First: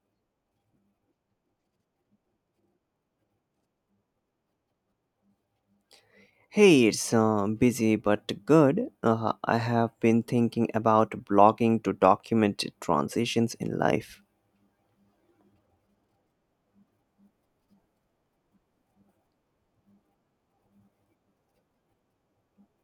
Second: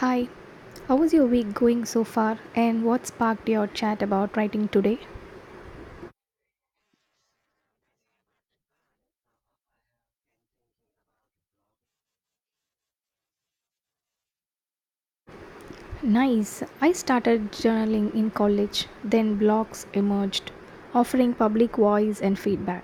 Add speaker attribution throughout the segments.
Speaker 1: Hi, how was your week going so far and what sparked your chat about writing today?
Speaker 2: Hey, it's busy but good. I have been thinking about blogging to document transitions in life.
Speaker 1: Nice. I started journaling in college, then blogs emerged, offering public voice and feedback.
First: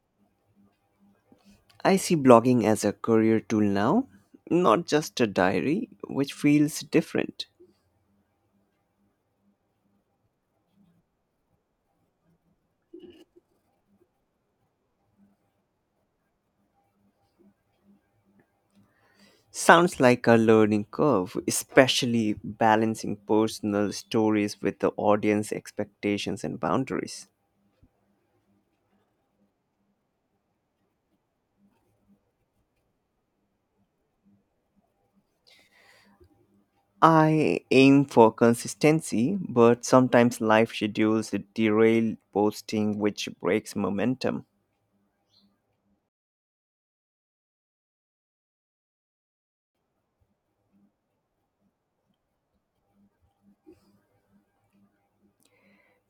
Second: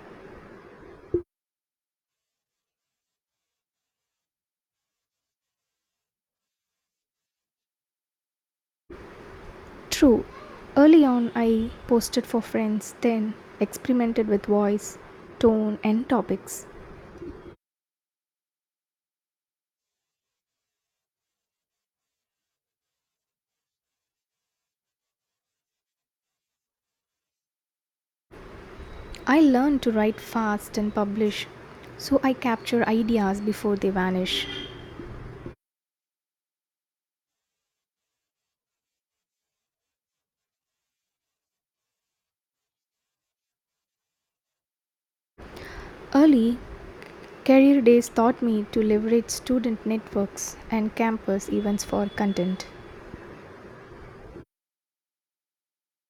Speaker 2: I see blogging as a career tool now, not just a diary, which feels different.
Speaker 1: True, early on I posted for friends, then experimented with voice, tone, and topics.
Speaker 2: Sounds like a learning curve, especially balancing personal stories with the audience expectations and boundaries.
Speaker 1: I learned to write fast and publish, so I capture ideas before they vanish.
Speaker 2: I aim for consistency, but sometimes life schedules derail posting, which breaks momentum.
Speaker 1: Early, Career Days taught me to leverage student networks and campus events for content.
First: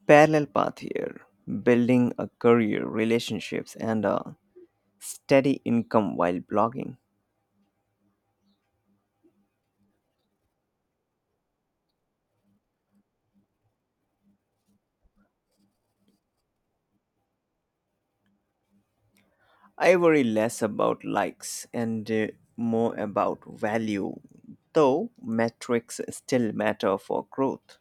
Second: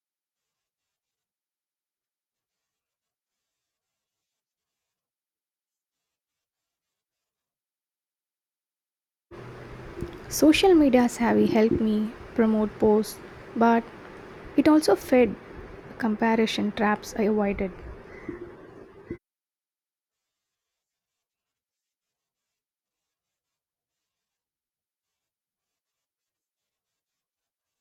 Speaker 2: Parallel path here, building a career, relationships, and a steady income while blogging.
Speaker 1: Social medias have helped me promote posts, but it also fed comparison traps I avoided.
Speaker 2: I worry less about likes and more about value, though metrics still matter for growth.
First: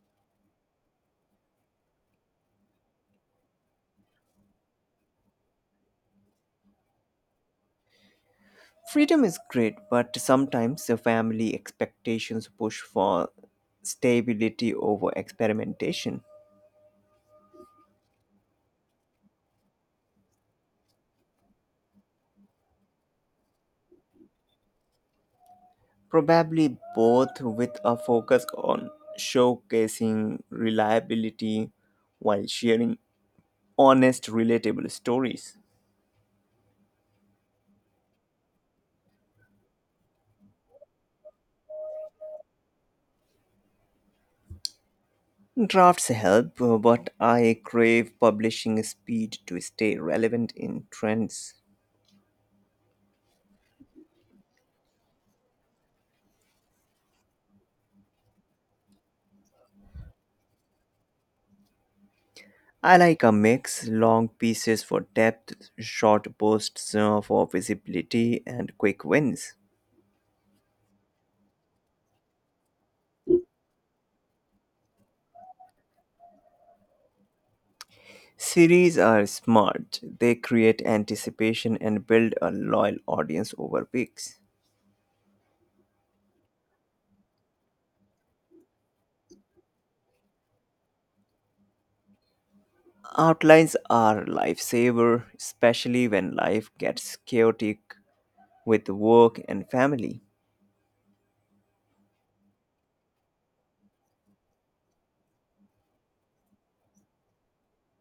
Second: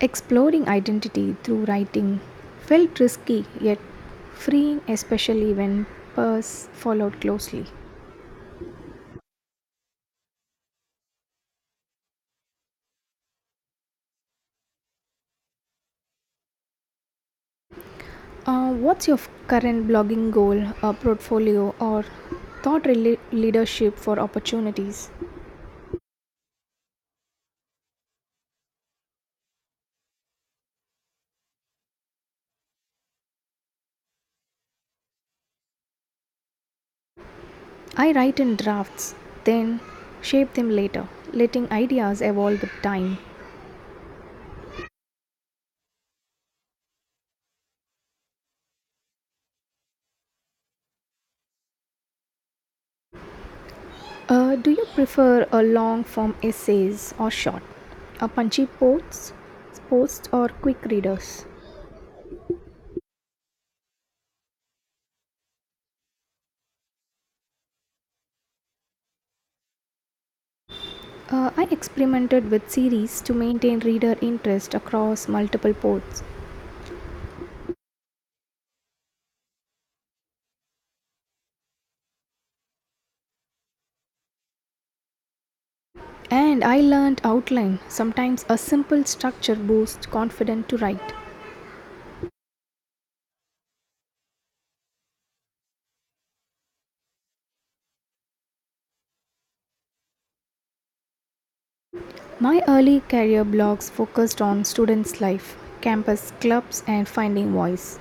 Speaker 1: Exploring identity through writing felt risky yet freeing, especially when peers followed closely.
Speaker 2: Freedom is great, but sometimes the family expectations push for stability over experimentation.
Speaker 1: What's your current blogging goal, or portfolio, or thought rela- leadership for opportunities?
Speaker 2: Probably both with a focus on showcasing reliability while sharing honest, relatable stories.
Speaker 1: I write in drafts, then shape them later, letting ideas evolve with time.
Speaker 2: Drafts help, but I crave publishing speed to stay relevant in trends.
Speaker 1: Do you prefer a long form essays or short? A punchy posts, posts or quick readers?
Speaker 2: I like a mix long pieces for depth, short posts for visibility, and quick wins.
Speaker 1: I experimented with series to maintain reader interest across multiple posts.
Speaker 2: Series are smart, they create anticipation and build a loyal audience over weeks.
Speaker 1: And I learned outline. Sometimes a simple structure boosts confidence to write.
Speaker 2: Outlines are lifesaver, especially when life gets chaotic with work and family.
Speaker 1: My early career blogs focused on students' life, campus clubs, and finding voice.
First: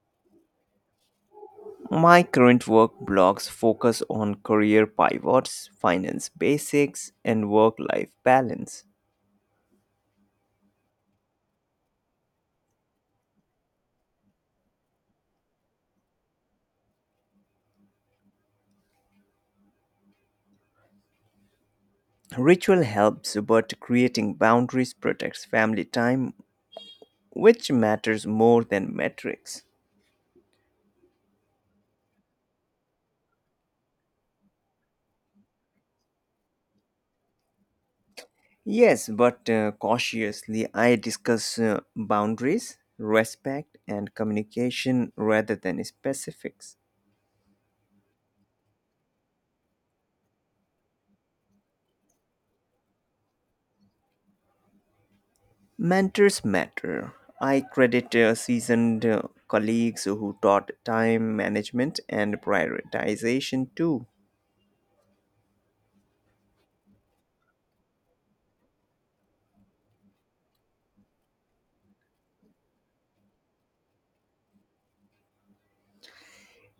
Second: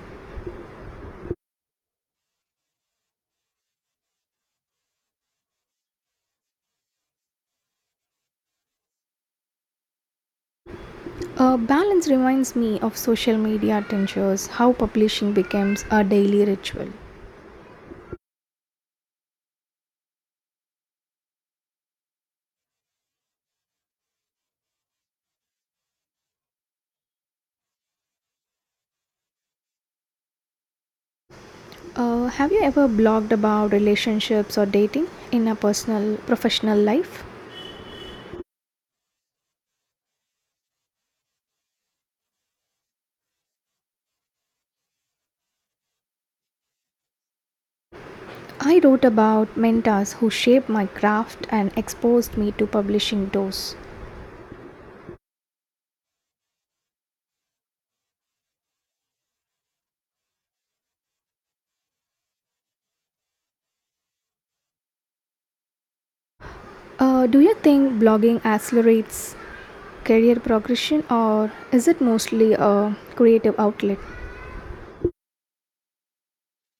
Speaker 2: My current work blogs focus on career pivots, finance basics, and work life balance.
Speaker 1: Balance reminds me of social media tensions, how publishing becomes a daily ritual.
Speaker 2: Ritual helps, but creating boundaries protects family time, which matters more than metrics.
Speaker 1: Have you ever blogged about relationships or dating in a personal, professional life?
Speaker 2: Yes, but cautiously, I discuss boundaries, respect, and communication rather than specifics.
Speaker 1: I wrote about mentors who shaped my craft and exposed me to publishing doors.
Speaker 2: Mentors matter. I credit seasoned colleagues who taught time management and prioritization too.
Speaker 1: Do you think blogging accelerates career progression or is it mostly a creative outlet?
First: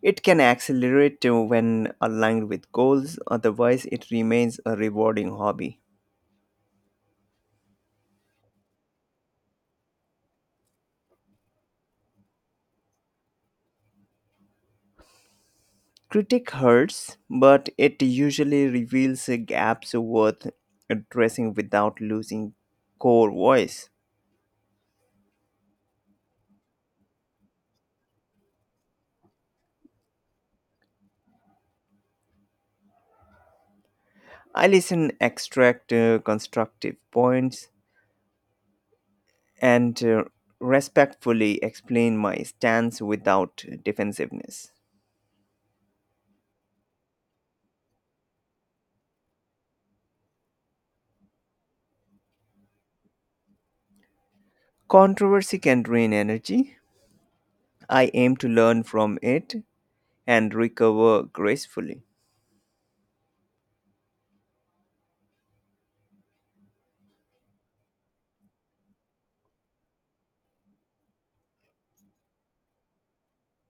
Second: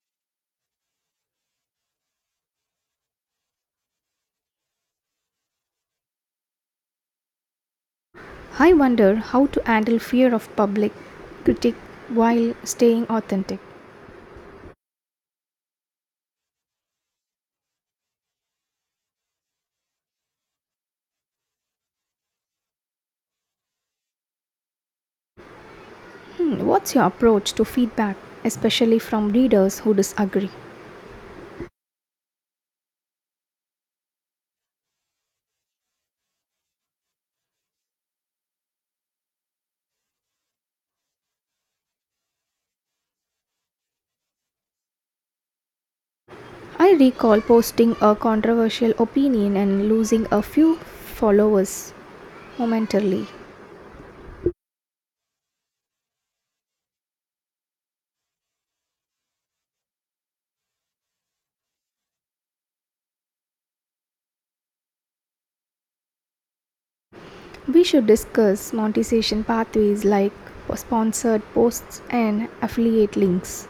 Speaker 2: It can accelerate when aligned with goals. Otherwise, it remains a rewarding hobby.
Speaker 1: I wonder how to handle fear of public critique while staying authentic.
Speaker 2: Critic hurts, but it usually reveals gaps worth addressing without losing core voice.
Speaker 1: Hmm, what's your approach to feedback, especially from readers who disagree?
Speaker 2: I listen, extract constructive points, and respectfully explain my stance without defensiveness.
Speaker 1: I recall posting a controversial opinion and losing a few followers momentarily.
Speaker 2: Controversy can drain energy. I aim to learn from it and recover gracefully.
Speaker 1: We should discuss monetization pathways like sponsored posts and affiliate links.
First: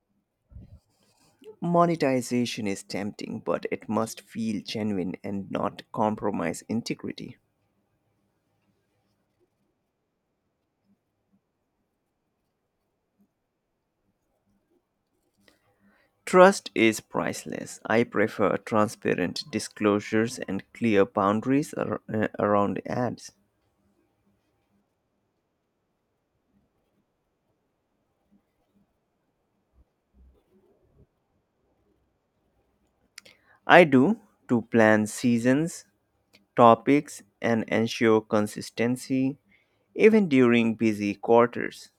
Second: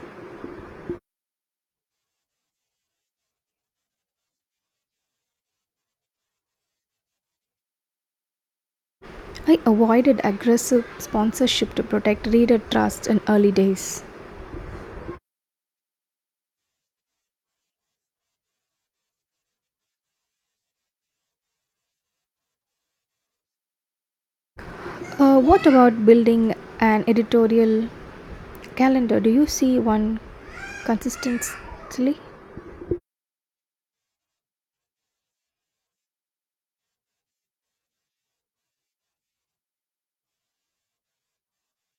Speaker 2: Monetization is tempting, but it must feel genuine and not compromise integrity.
Speaker 1: I avoided aggressive sponsorship to protect reader trust in early days.
Speaker 2: Trust is priceless. I prefer transparent disclosures and clear boundaries around ads.
Speaker 1: What about building an editorial calendar? Do you see one consistently?
Speaker 2: I do to plan seasons topics and ensure consistency even during busy quarters.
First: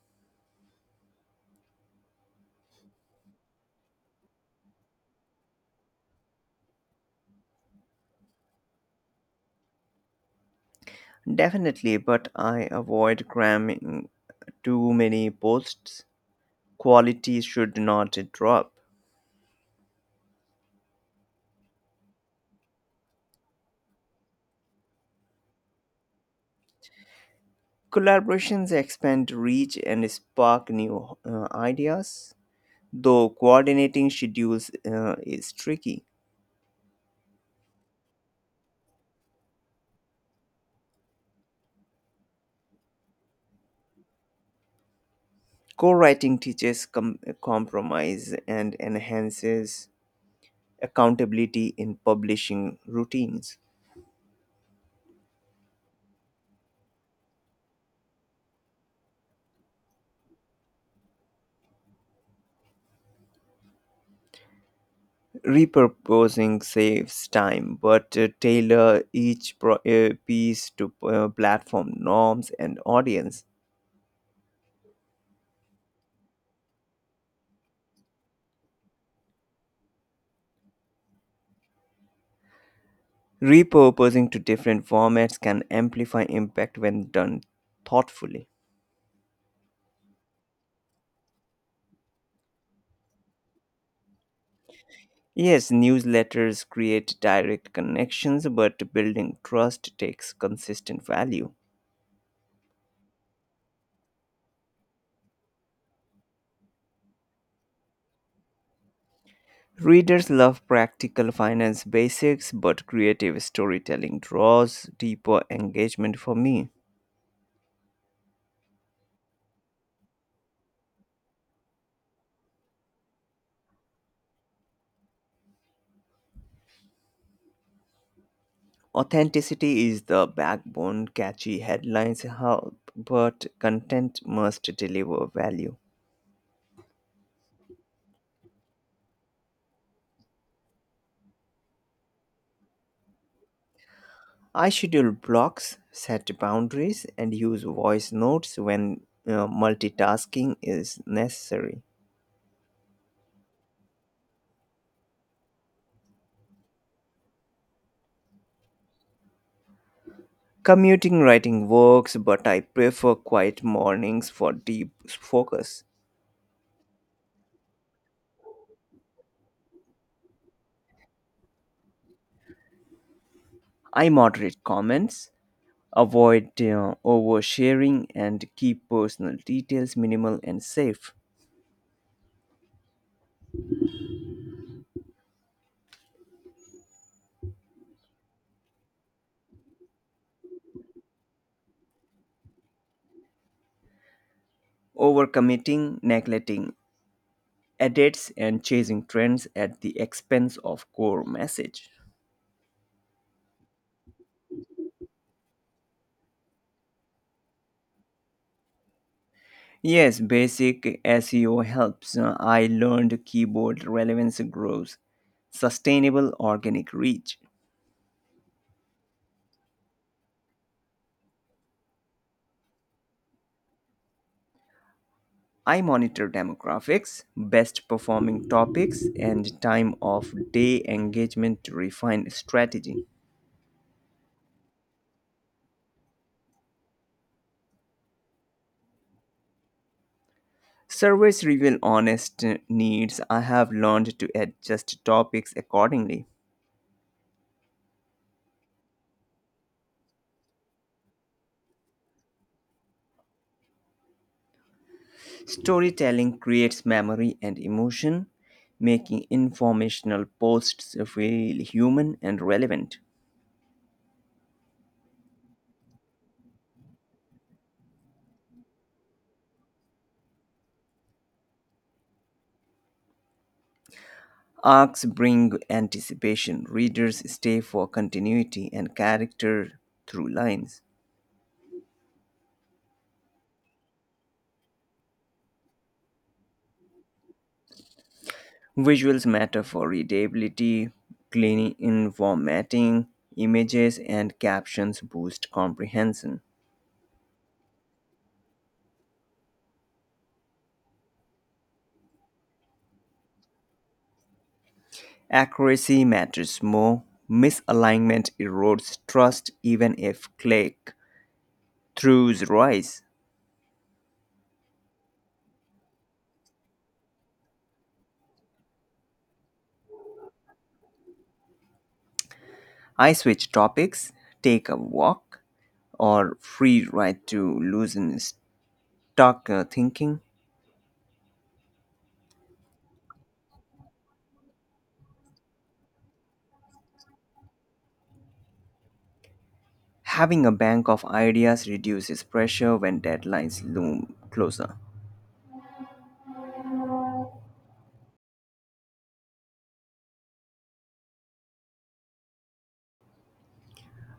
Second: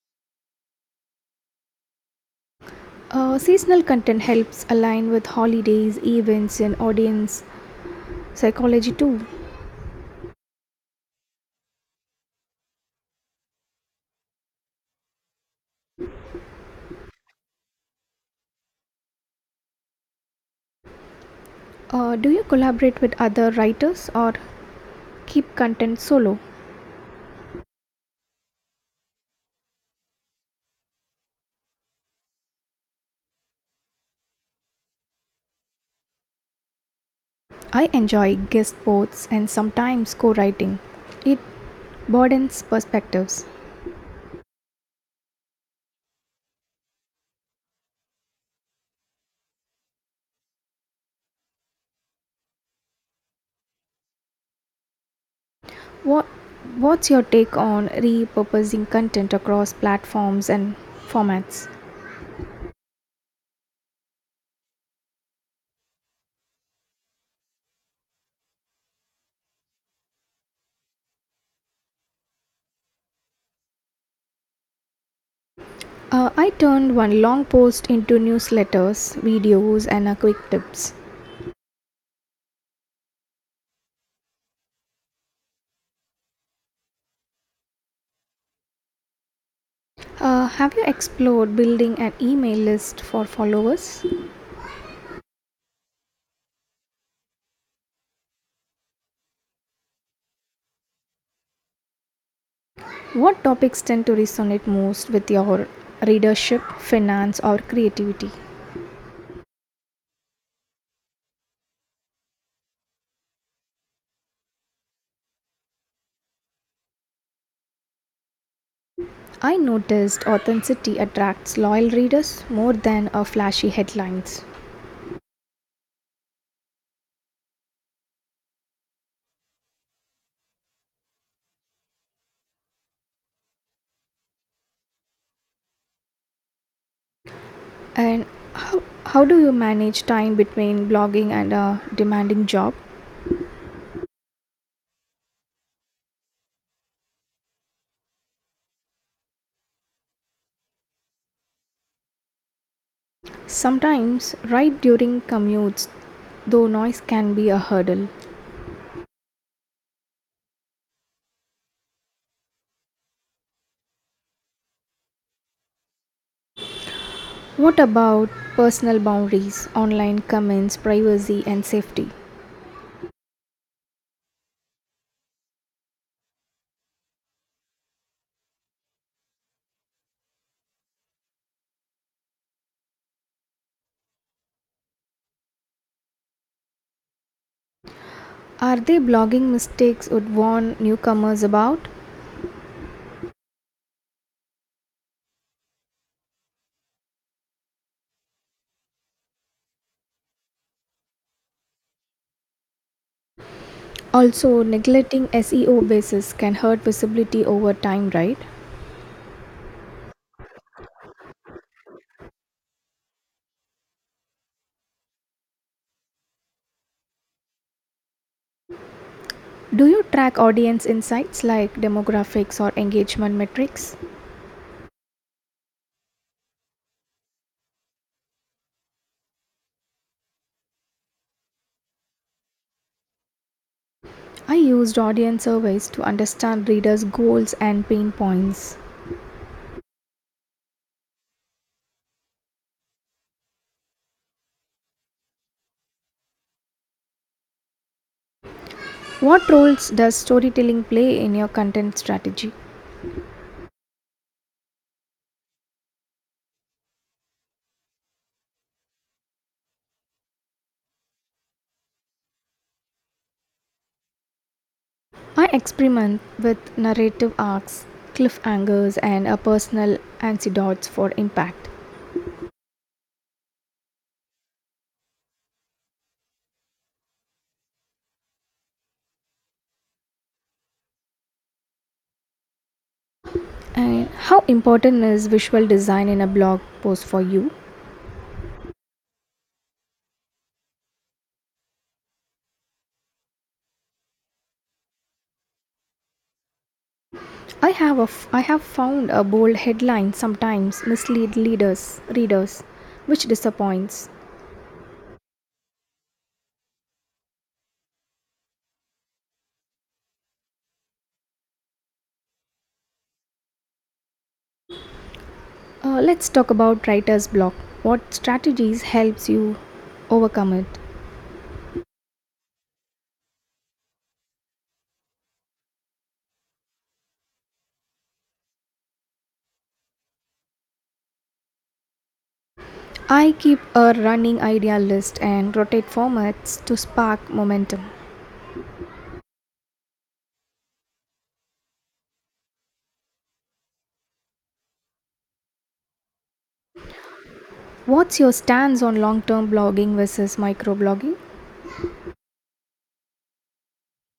Speaker 1: Seasonal content helps align with holidays, events, and audience psychology too.
Speaker 2: Definitely, but I avoid cramming too many posts. Quality should not drop.
Speaker 1: Do you collaborate with other writers or keep content solo?
Speaker 2: Collaborations expand reach and spark new ideas, though coordinating schedules is tricky.
Speaker 1: I enjoy guest posts and sometimes co writing. It broadens perspectives.
Speaker 2: Co-writing teaches compromise and enhances accountability in publishing routines.
Speaker 1: What, what's your take on repurposing content across platforms and formats?
Speaker 2: Repurposing saves time, but tailor each piece to platform norms and audience.
Speaker 1: I turned one long post into newsletters, videos, and a quick tips.
Speaker 2: Repurposing to different formats can amplify impact when done thoughtfully.
Speaker 1: Have you explored building an email list for followers?
Speaker 2: Yes, newsletters create direct connections, but building trust takes consistent value.
Speaker 1: What topics tend to resonate most with your readership, finance, or creativity?
Speaker 2: Readers love practical finance basics, but creative storytelling draws deeper engagement for me.
Speaker 1: I noticed authenticity attracts loyal readers more than a flashy headlines.
Speaker 2: Authenticity is the backbone, catchy headlines help, but content must deliver value.
Speaker 1: And how do you manage time between blogging and a demanding job?
Speaker 2: I schedule blocks, set boundaries, and use voice notes when multitasking is necessary.
Speaker 1: Sometimes, right during commutes, though noise can be a hurdle.
Speaker 2: Commuting writing works, but I prefer quiet mornings for deep focus.
Speaker 1: What about personal boundaries, online comments, privacy, and safety?
Speaker 2: I moderate comments, avoid oversharing, and keep personal details minimal and safe.
Speaker 1: Are they blogging mistakes would warn newcomers about?
Speaker 2: Overcommitting, neglecting edits, and chasing trends at the expense of core message.
Speaker 1: Also, neglecting SEO basis can hurt visibility over time, right?
Speaker 2: Yes, basic SEO helps. I learned keyword relevance grows, sustainable organic reach.
Speaker 1: Do you track audience insights like demographics or engagement metrics?
Speaker 2: I monitor demographics, best performing topics, and time of day engagement to refine strategy.
Speaker 1: I used audience surveys to understand readers' goals and pain points.
Speaker 2: Surveys reveal honest needs. I have learned to adjust topics accordingly.
Speaker 1: What roles does storytelling play in your content strategy?
Speaker 2: Storytelling creates memory and emotion, making informational posts feel human and relevant.
Speaker 1: I experiment with narrative arcs, cliffhangers, and a personal anecdotes for impact.
Speaker 2: Arcs bring anticipation. Readers stay for continuity and character through lines.
Speaker 1: And how important is visual design in a blog post for you?
Speaker 2: Visuals matter for readability, clean in formatting, images and captions boost comprehension.
Speaker 1: I have found a bold headline sometimes mislead leaders readers, which disappoints.
Speaker 2: Accuracy matters more. Misalignment erodes trust even if click throughs rise.
Speaker 1: Let's talk about writer's block. What strategies helps you overcome it?
Speaker 2: I switch topics, take a walk, or free ride to loosen stuck thinking.
Speaker 1: I keep a running idea list and rotate formats to spark momentum.
Speaker 2: Having a bank of ideas reduces pressure when deadlines loom closer.
Speaker 1: What's your stance on long-term blogging versus microblogging?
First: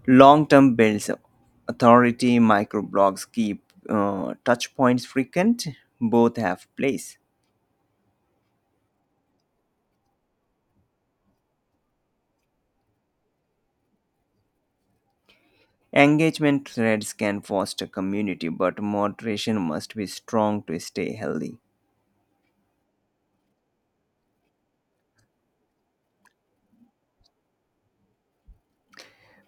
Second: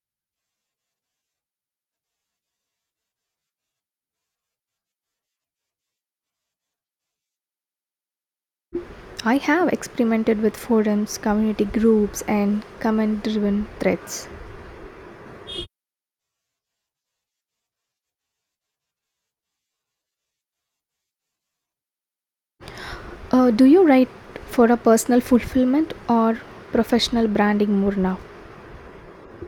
Speaker 2: Long term builds authority, microblogs keep touch points frequent, both have place.
Speaker 1: I have experimented with forums, community groups, and comment-driven threads.
Speaker 2: Engagement threads can foster community, but moderation must be strong to stay healthy.
Speaker 1: Do you write for a personal fulfillment or professional branding more now?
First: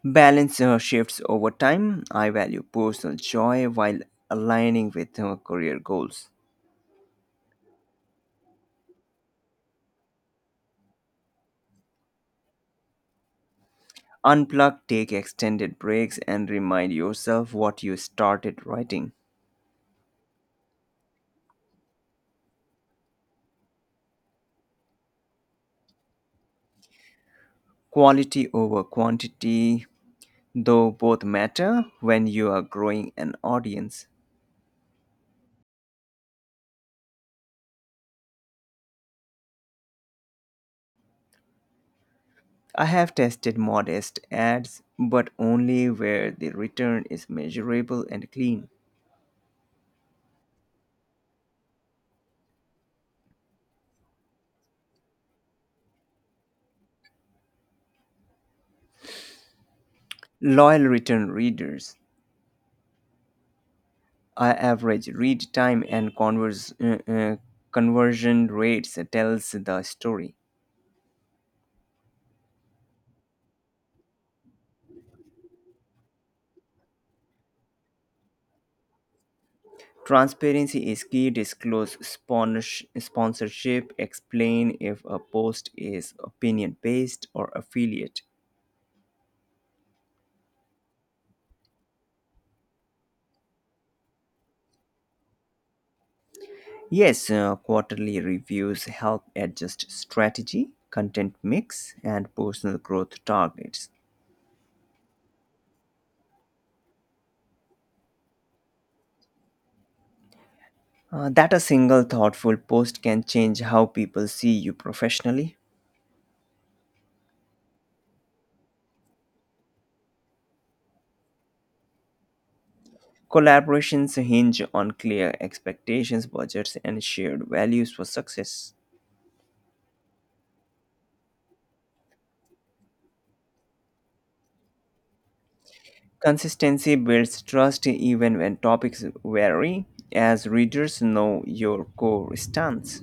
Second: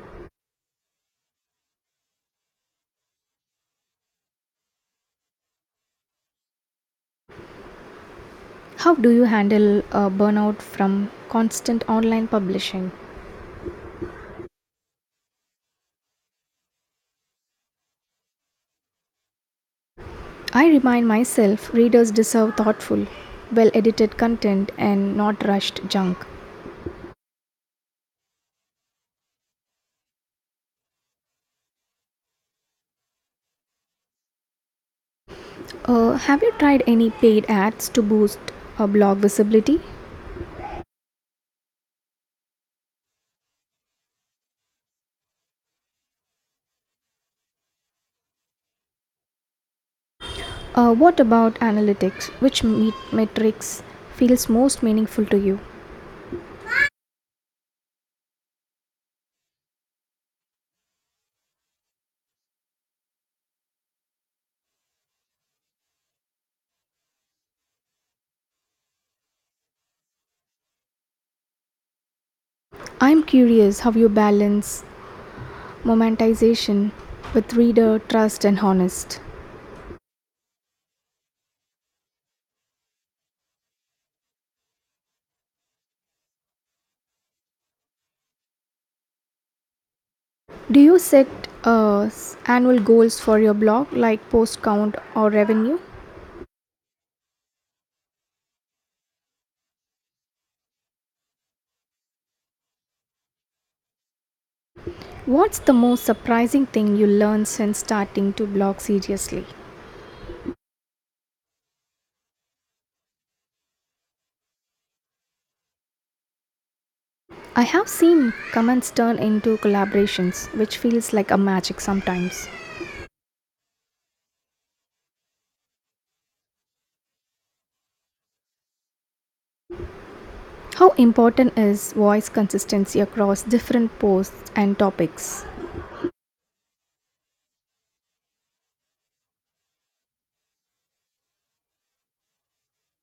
Speaker 2: Balance shifts over time. I value personal joy while aligning with career goals.
Speaker 1: How do you handle burnout from constant online publishing?
Speaker 2: Unplug, take extended breaks, and remind yourself what you started writing.
Speaker 1: I remind myself readers deserve thoughtful, well edited content and not rushed junk.
Speaker 2: Quality over quantity, though both matter when you are growing an audience.
Speaker 1: Have you tried any paid ads to boost blog visibility?
Speaker 2: I have tested modest ads, but only where the return is measurable and clean.
Speaker 1: What about analytics? Which me- metrics feels most meaningful to you?
Speaker 2: Loyal return readers. I average read time and conversion rates tells the story.
Speaker 1: I'm curious how you balance momentization with reader trust and honest.
Speaker 2: Transparency is key. Disclose sponsorship. Explain if a post is opinion based or affiliate.
Speaker 1: Do you set annual goals for your blog like post count or revenue?
Speaker 2: Yes, quarterly reviews help adjust strategy, content mix, and personal growth targets.
Speaker 1: What's the most surprising thing you learned since starting to blog seriously?
Speaker 2: That a single thoughtful post can change how people see you professionally.
Speaker 1: I have seen comments turn into collaborations which feels like a magic sometimes.
Speaker 2: Collaborations hinge on clear expectations, budgets, and shared values for success.
Speaker 1: How important is voice consistency across different posts and topics?
Speaker 2: Consistency builds trust even when topics vary, as readers know your core stance.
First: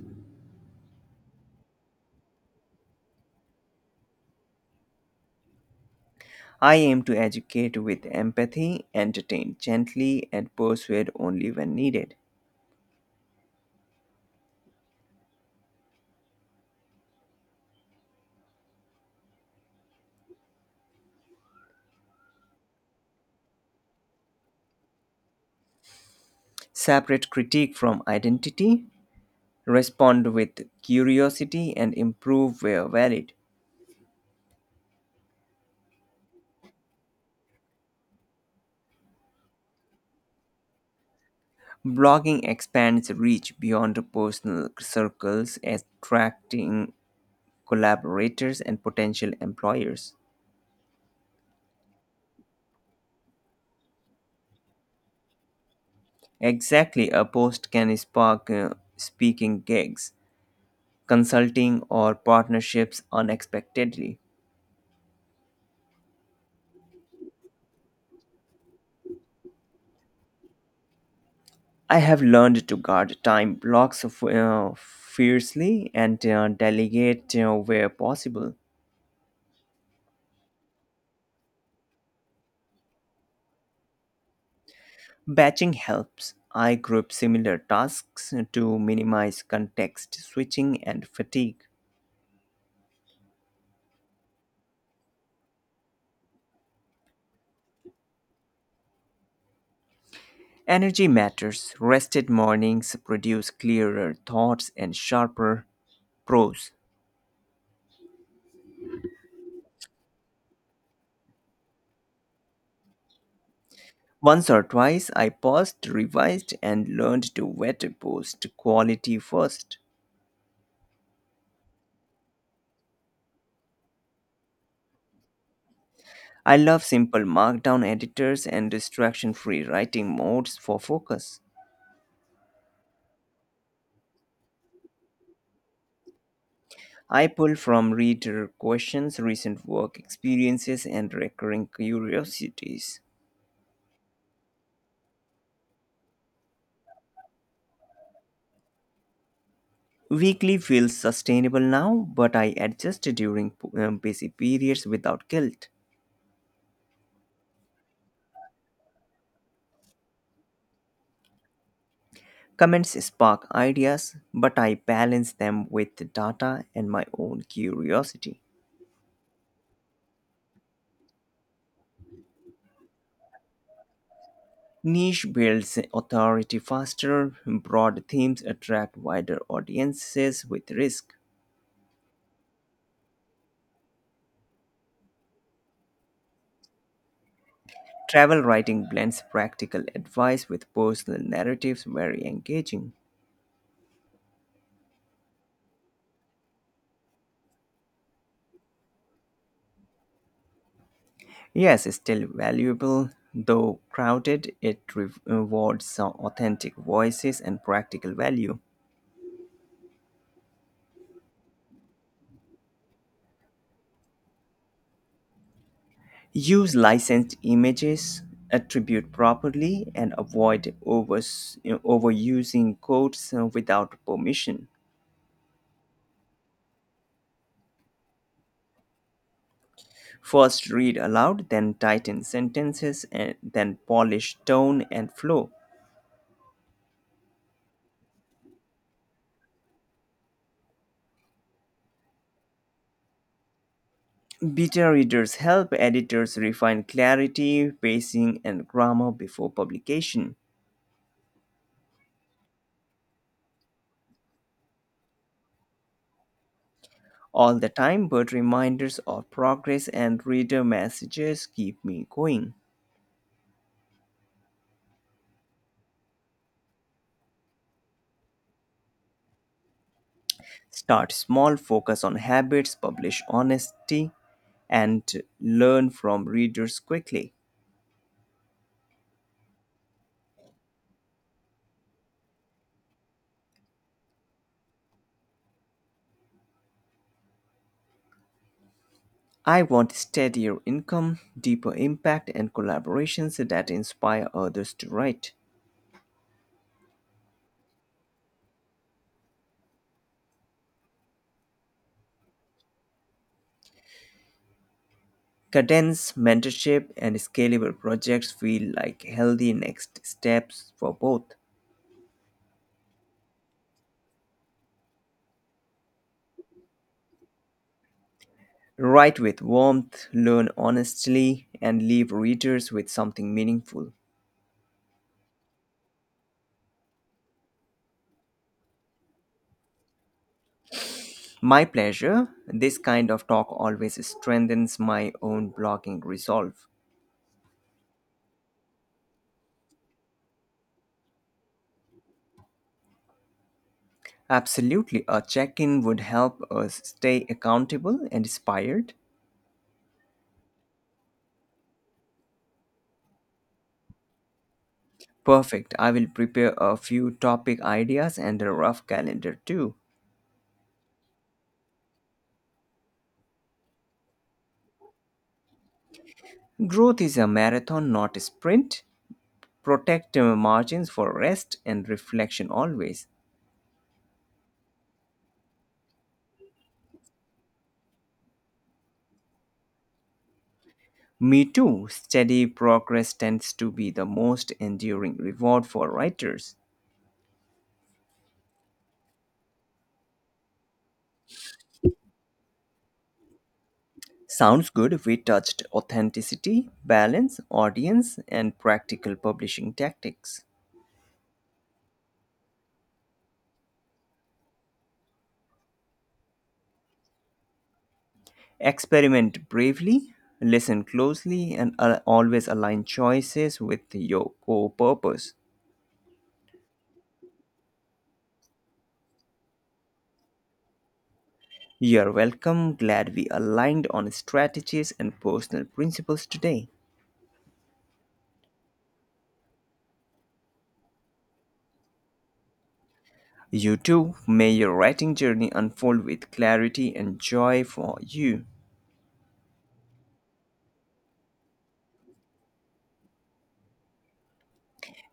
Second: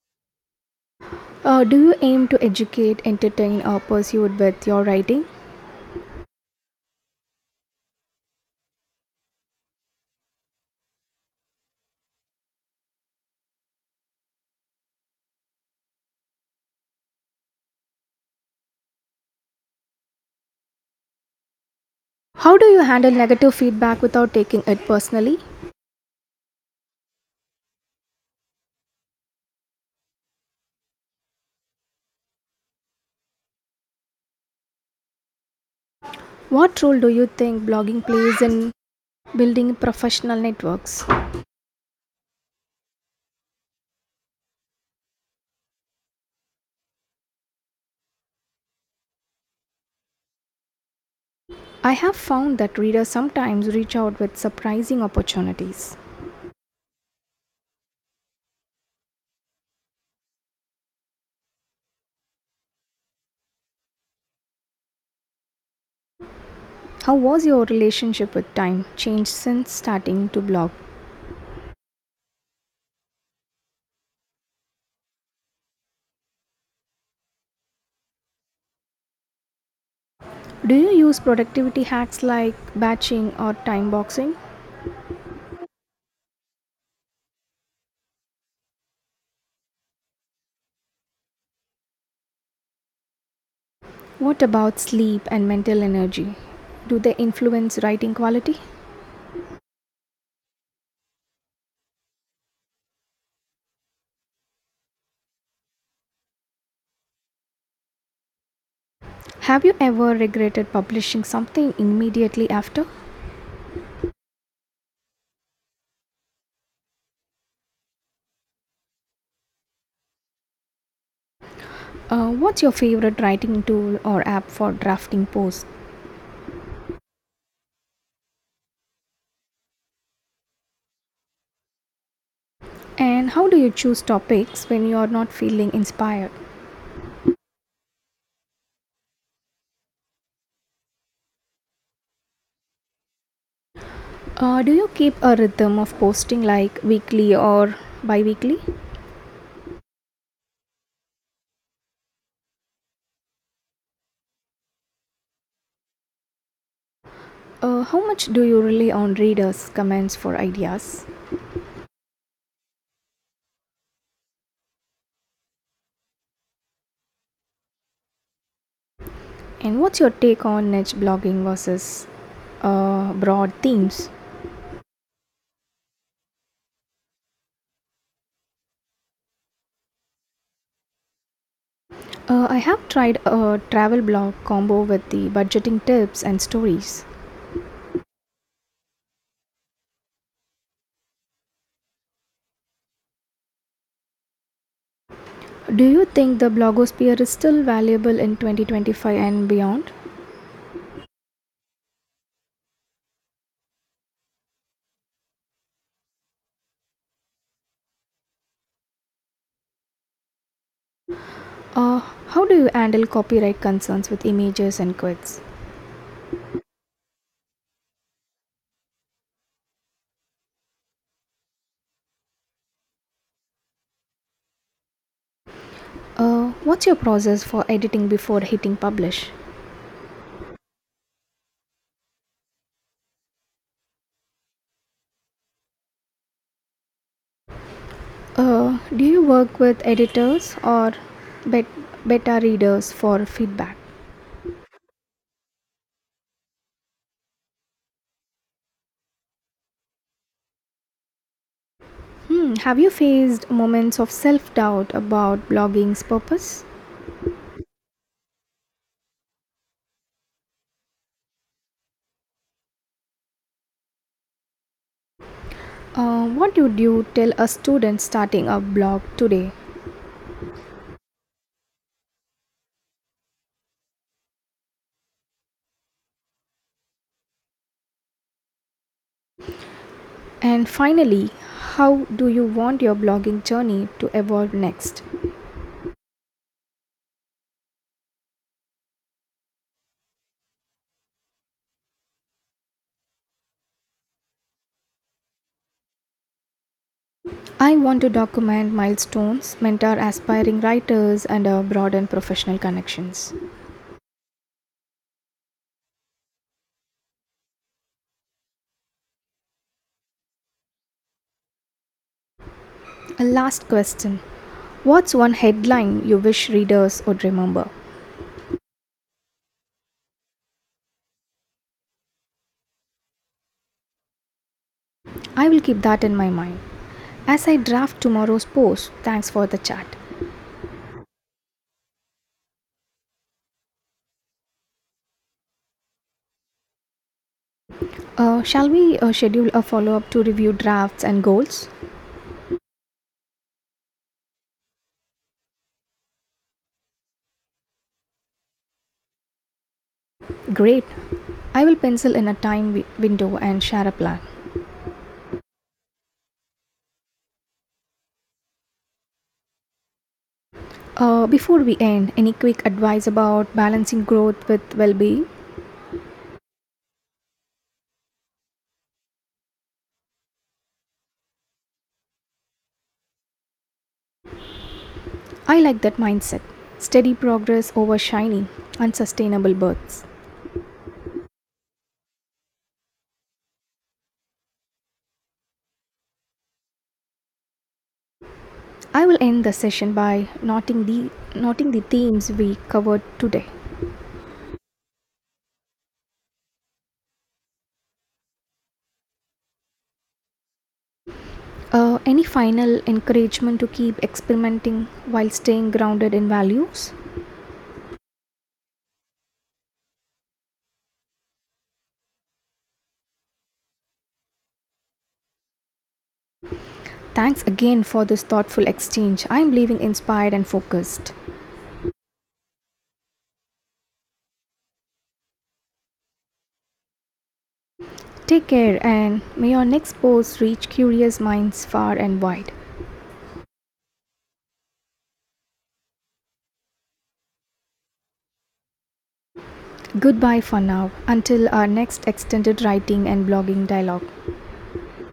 Speaker 1: Do you aim to educate entertain or persuade with your writing?
Speaker 2: I aim to educate with empathy, entertain gently, and persuade only when needed.
Speaker 1: How do you handle negative feedback without taking it personally?
Speaker 2: Separate critique from identity, respond with curiosity, and improve where valid.
Speaker 1: What role do you think blogging plays in building professional networks?
Speaker 2: Blogging expands reach beyond personal circles, attracting collaborators and potential employers.
Speaker 1: I have found that readers sometimes reach out with surprising opportunities.
Speaker 2: Exactly, a post can spark speaking gigs, consulting, or partnerships unexpectedly.
Speaker 1: How was your relationship with time changed since starting to blog?
Speaker 2: I have learned to guard time blocks fiercely and delegate where possible.
Speaker 1: Do you use productivity hacks like batching or time boxing?
Speaker 2: Batching helps. I group similar tasks to minimize context switching and fatigue.
Speaker 1: What about sleep and mental energy? Do they influence writing quality?
Speaker 2: Energy matters. Rested mornings produce clearer thoughts and sharper prose.
Speaker 1: Have you ever regretted publishing something immediately after?
Speaker 2: Once or twice I paused, revised, and learned to wet post quality first.
Speaker 1: What's your favorite writing tool or app for drafting posts?
Speaker 2: I love simple markdown editors and distraction free writing modes for focus.
Speaker 1: And how do you choose topics when you are not feeling inspired?
Speaker 2: I pull from reader questions, recent work experiences, and recurring curiosities.
Speaker 1: Do you keep a rhythm of posting like weekly or bi weekly?
Speaker 2: Weekly feels sustainable now, but I adjust during busy periods without guilt.
Speaker 1: How much do you rely on readers' comments for ideas?
Speaker 2: Comments spark ideas, but I balance them with data and my own curiosity.
Speaker 1: And what's your take on niche blogging versus broad themes?
Speaker 2: Niche builds authority faster, broad themes attract wider audiences with risk.
Speaker 1: I have tried a travel blog combo with the budgeting tips and stories.
Speaker 2: Travel writing blends practical advice with personal narratives very engaging.
Speaker 1: Do you think the blogosphere is still valuable in 2025 and beyond?
Speaker 2: Yes, it's still valuable, though crowded, it rewards some authentic voices and practical value.
Speaker 1: Uh, how do you handle copyright concerns with images and quotes?
Speaker 2: Use licensed images, attribute properly, and avoid overusing quotes without permission.
Speaker 1: What's your process for editing before hitting publish?
Speaker 2: First read aloud, then tighten sentences, and then polish tone and flow.
Speaker 1: Do you work with editors or bet- beta readers for feedback?
Speaker 2: Beta readers help editors refine clarity, pacing, and grammar before publication.
Speaker 1: Hmm, have you faced moments of self doubt about blogging's purpose?
Speaker 2: All the time, but reminders of progress and reader messages keep me going.
Speaker 1: What would you tell a student starting a blog today?
Speaker 2: Start small, focus on habits, publish honesty, and learn from readers quickly.
Speaker 1: And finally, how do you want your blogging journey to evolve next?
Speaker 2: I want steadier income, deeper impact, and collaborations that inspire others to write.
Speaker 1: I want to document milestones, mentor aspiring writers, and broaden professional connections.
Speaker 2: Cadence, mentorship, and scalable projects feel like healthy next steps for both.
Speaker 1: A last question. What's one headline you wish readers would remember?
Speaker 2: Write with warmth, learn honestly, and leave readers with something meaningful.
Speaker 1: I will keep that in my mind. As I draft tomorrow's post, thanks for the chat.
Speaker 2: My pleasure. This kind of talk always strengthens my own blogging resolve.
Speaker 1: Shall we schedule a follow up to review drafts and goals?
Speaker 2: Absolutely, a check in would help us stay accountable and inspired.
Speaker 1: Great. I will pencil in a window and share a plan.
Speaker 2: Perfect. I will prepare a few topic ideas and a rough calendar too.
Speaker 1: Before we end, any quick advice about balancing growth with well being?
Speaker 2: Growth is a marathon, not a sprint. Protect margins for rest and reflection always.
Speaker 1: I like that mindset. Steady progress over shiny, unsustainable births.
Speaker 2: Me too. Steady progress tends to be the most enduring reward for writers.
Speaker 1: I will end the session by noting the themes we covered today.
Speaker 2: Sounds good. We touched authenticity, balance, audience, and practical publishing tactics.
Speaker 1: Any final encouragement to keep experimenting while staying grounded in values?
Speaker 2: Experiment bravely, listen closely, and always align choices with your core purpose.
Speaker 1: Thanks again for this thoughtful exchange. I am leaving inspired and focused.
Speaker 2: You're welcome. Glad we aligned on strategies and personal principles today.
Speaker 1: Take care and may your next post reach curious minds far and wide.
Speaker 2: You too. May your writing journey unfold with clarity and joy for you.
Speaker 1: Goodbye for now until our next extended writing and blogging dialogue.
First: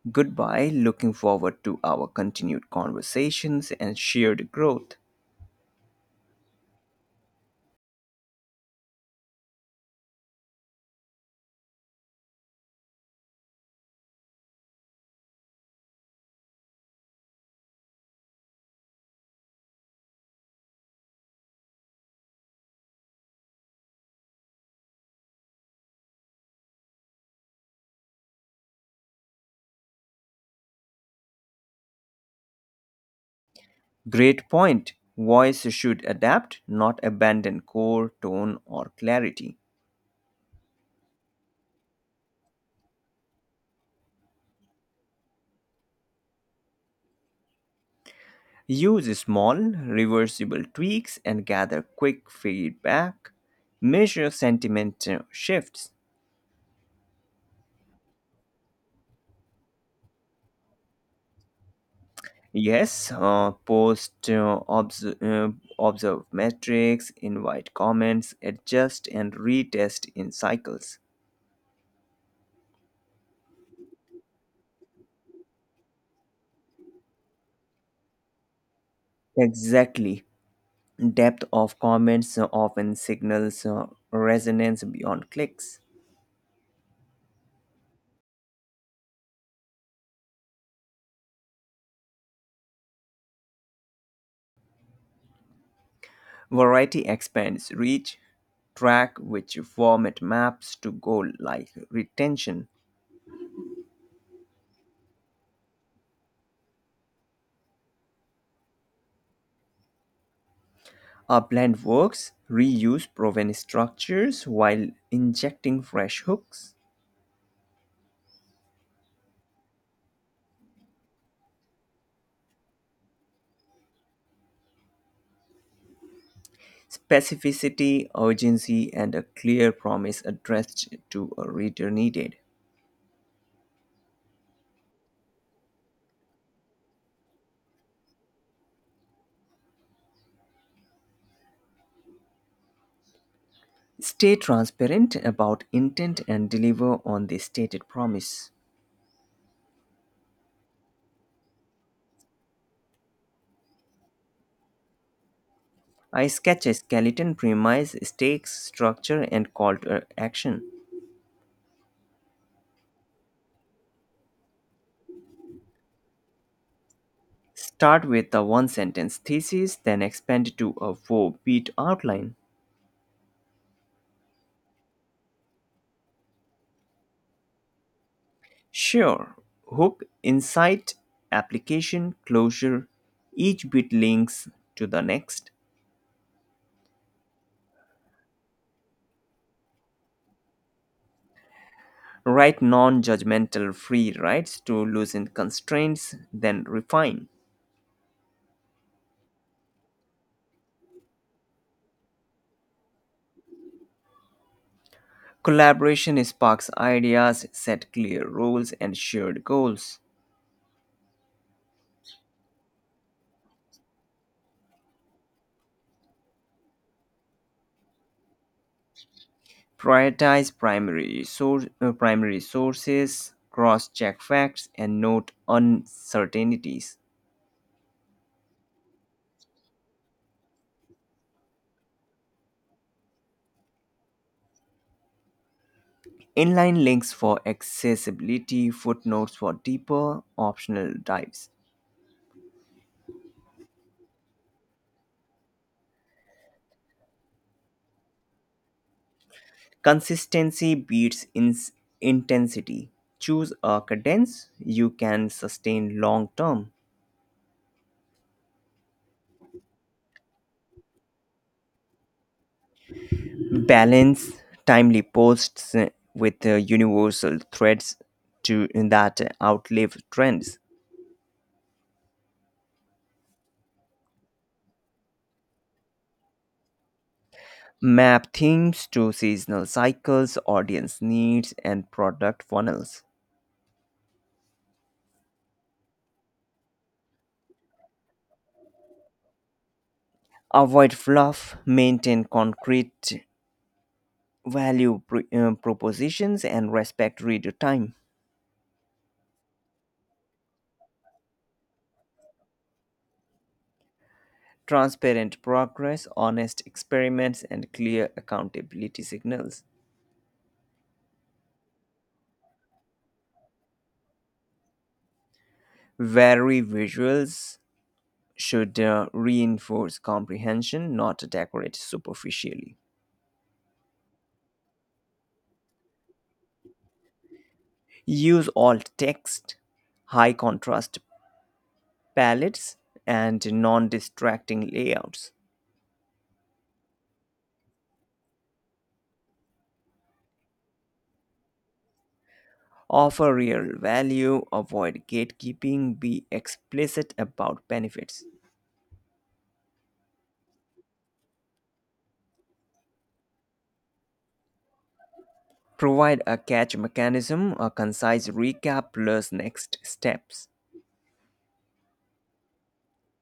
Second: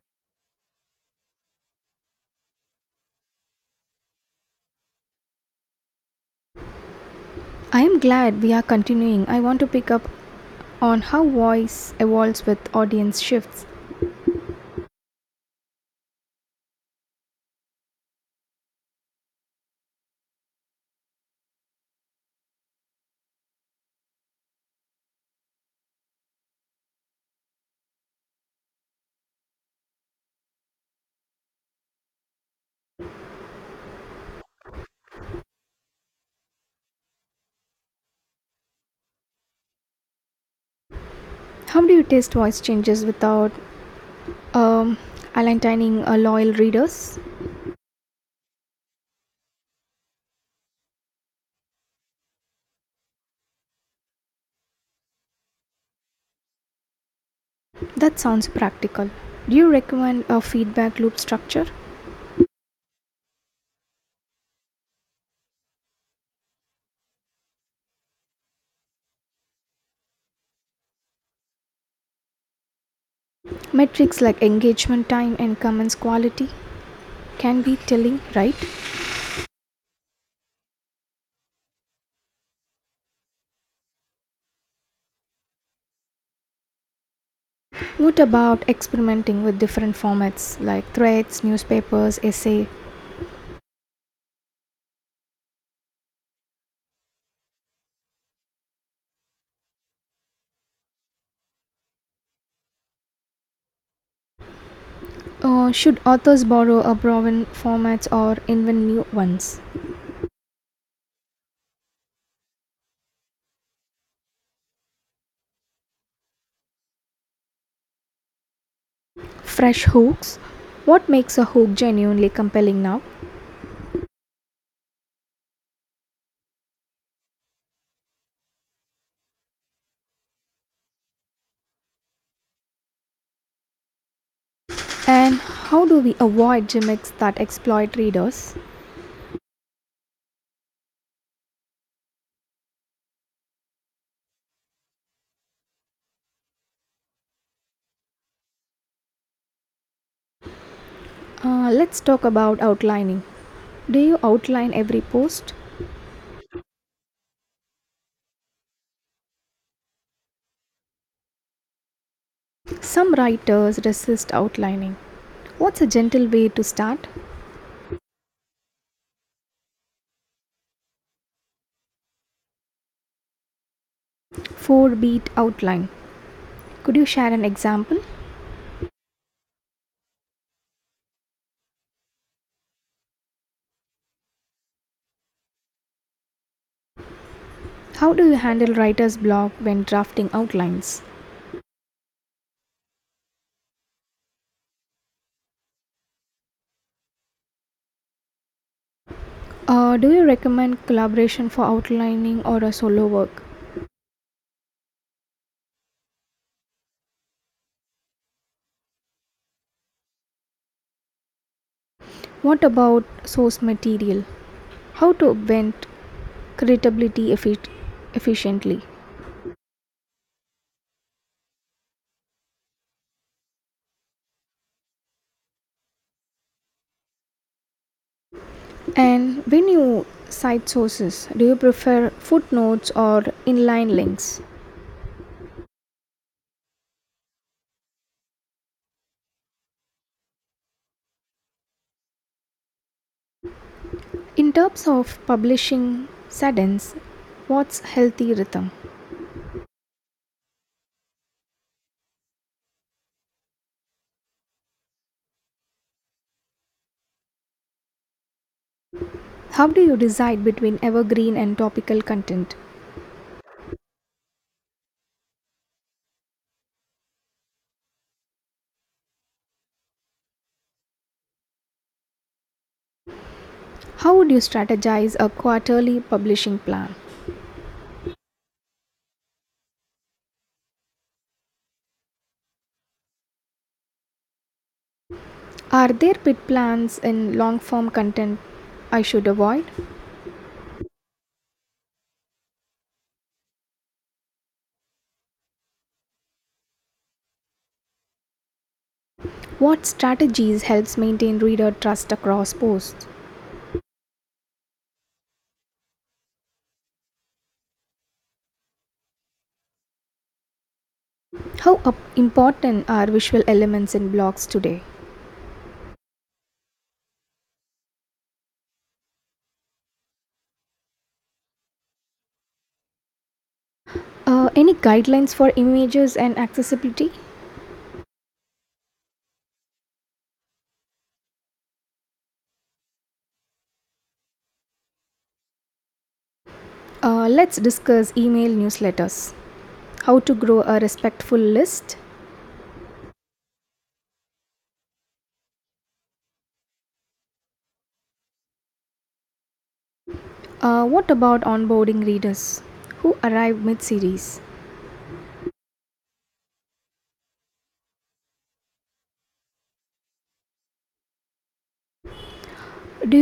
Speaker 2: Goodbye. Looking forward to our continued conversations and shared growth.
Speaker 1: I am glad we are continuing. I want to pick up on how voice evolves with audience shifts.
Speaker 2: Great point. Voice should adapt, not abandon core, tone, or clarity.
Speaker 1: How do you test voice changes without um, aligning loyal readers?
Speaker 2: Use small, reversible tweaks and gather quick feedback. Measure sentiment shifts.
Speaker 1: That sounds practical. Do you recommend a feedback loop structure?
Speaker 2: Yes, post observe metrics, invite comments, adjust and retest in cycles.
Speaker 1: Metrics like engagement time and comments quality can be telling, right?
Speaker 2: Exactly. Depth of comments often signals resonance beyond clicks.
Speaker 1: What about experimenting with different formats like threads, newspapers, essay?
Speaker 2: Variety expands reach, track which format maps to goal like retention.
Speaker 1: Should authors borrow a proven formats or invent new ones?
Speaker 2: Our blend works, reuse proven structures while injecting fresh hooks.
Speaker 1: Fresh hooks, what makes a hook genuinely compelling now,
Speaker 2: Specificity, urgency, and a clear promise addressed to a reader needed.
Speaker 1: and how do we avoid gimmicks that exploit readers?
Speaker 2: Stay transparent about intent and deliver on the stated promise.
Speaker 1: Let's talk about outlining. Do you outline every post?
Speaker 2: I sketch a skeleton premise, stakes, structure, and call to action.
Speaker 1: Some writers resist outlining. What's a gentle way to start?
Speaker 2: Start with a one sentence thesis, then expand to a four beat outline.
Speaker 1: 4 beat outline. Could you share an example?
Speaker 2: Sure, hook, insight, application, closure, each bit links to the next.
Speaker 1: How do you handle writer's block when drafting outlines?
Speaker 2: Write non judgmental free rights to loosen constraints, then refine.
Speaker 1: Do you recommend collaboration for outlining or a solo work?
Speaker 2: Collaboration sparks ideas, set clear roles, and shared goals.
Speaker 1: What about source material? How to invent? creditability effi- efficiently.
Speaker 2: Prioritize primary sources, cross check facts, and note uncertainties.
Speaker 1: And when you cite sources, do you prefer footnotes or inline links?
Speaker 2: Inline links for accessibility, footnotes for deeper optional dives.
Speaker 1: In terms of publishing sentence, what's healthy rhythm?
Speaker 2: Consistency beats ins intensity. Choose a cadence you can sustain long term.
Speaker 1: How do you decide between evergreen and topical content?
Speaker 2: Balance timely posts with universal threads to that outlive trends.
Speaker 1: How would you strategize a quarterly publishing plan?
Speaker 2: Map themes to seasonal cycles, audience needs, and product funnels.
Speaker 1: Are there pit plans in long form content I should avoid?
Speaker 2: Avoid fluff, maintain concrete value propositions and respect reader time.
Speaker 1: What strategies helps maintain reader trust across posts?
Speaker 2: Transparent progress, honest experiments, and clear accountability signals.
Speaker 1: How important are visual elements in blogs today?
Speaker 2: Very visuals should reinforce comprehension, not decorate superficially.
Speaker 1: Any guidelines for images and accessibility?
Speaker 2: Use alt text, high contrast palettes, and non distracting layouts.
Speaker 1: Let's discuss email newsletters. How to grow a respectful list?
Speaker 2: Offer real value, avoid gatekeeping, be explicit about benefits.
Speaker 1: What about onboarding readers who arrive mid series?
Speaker 2: Provide a catch mechanism, a concise recap plus next steps.
Speaker 1: Do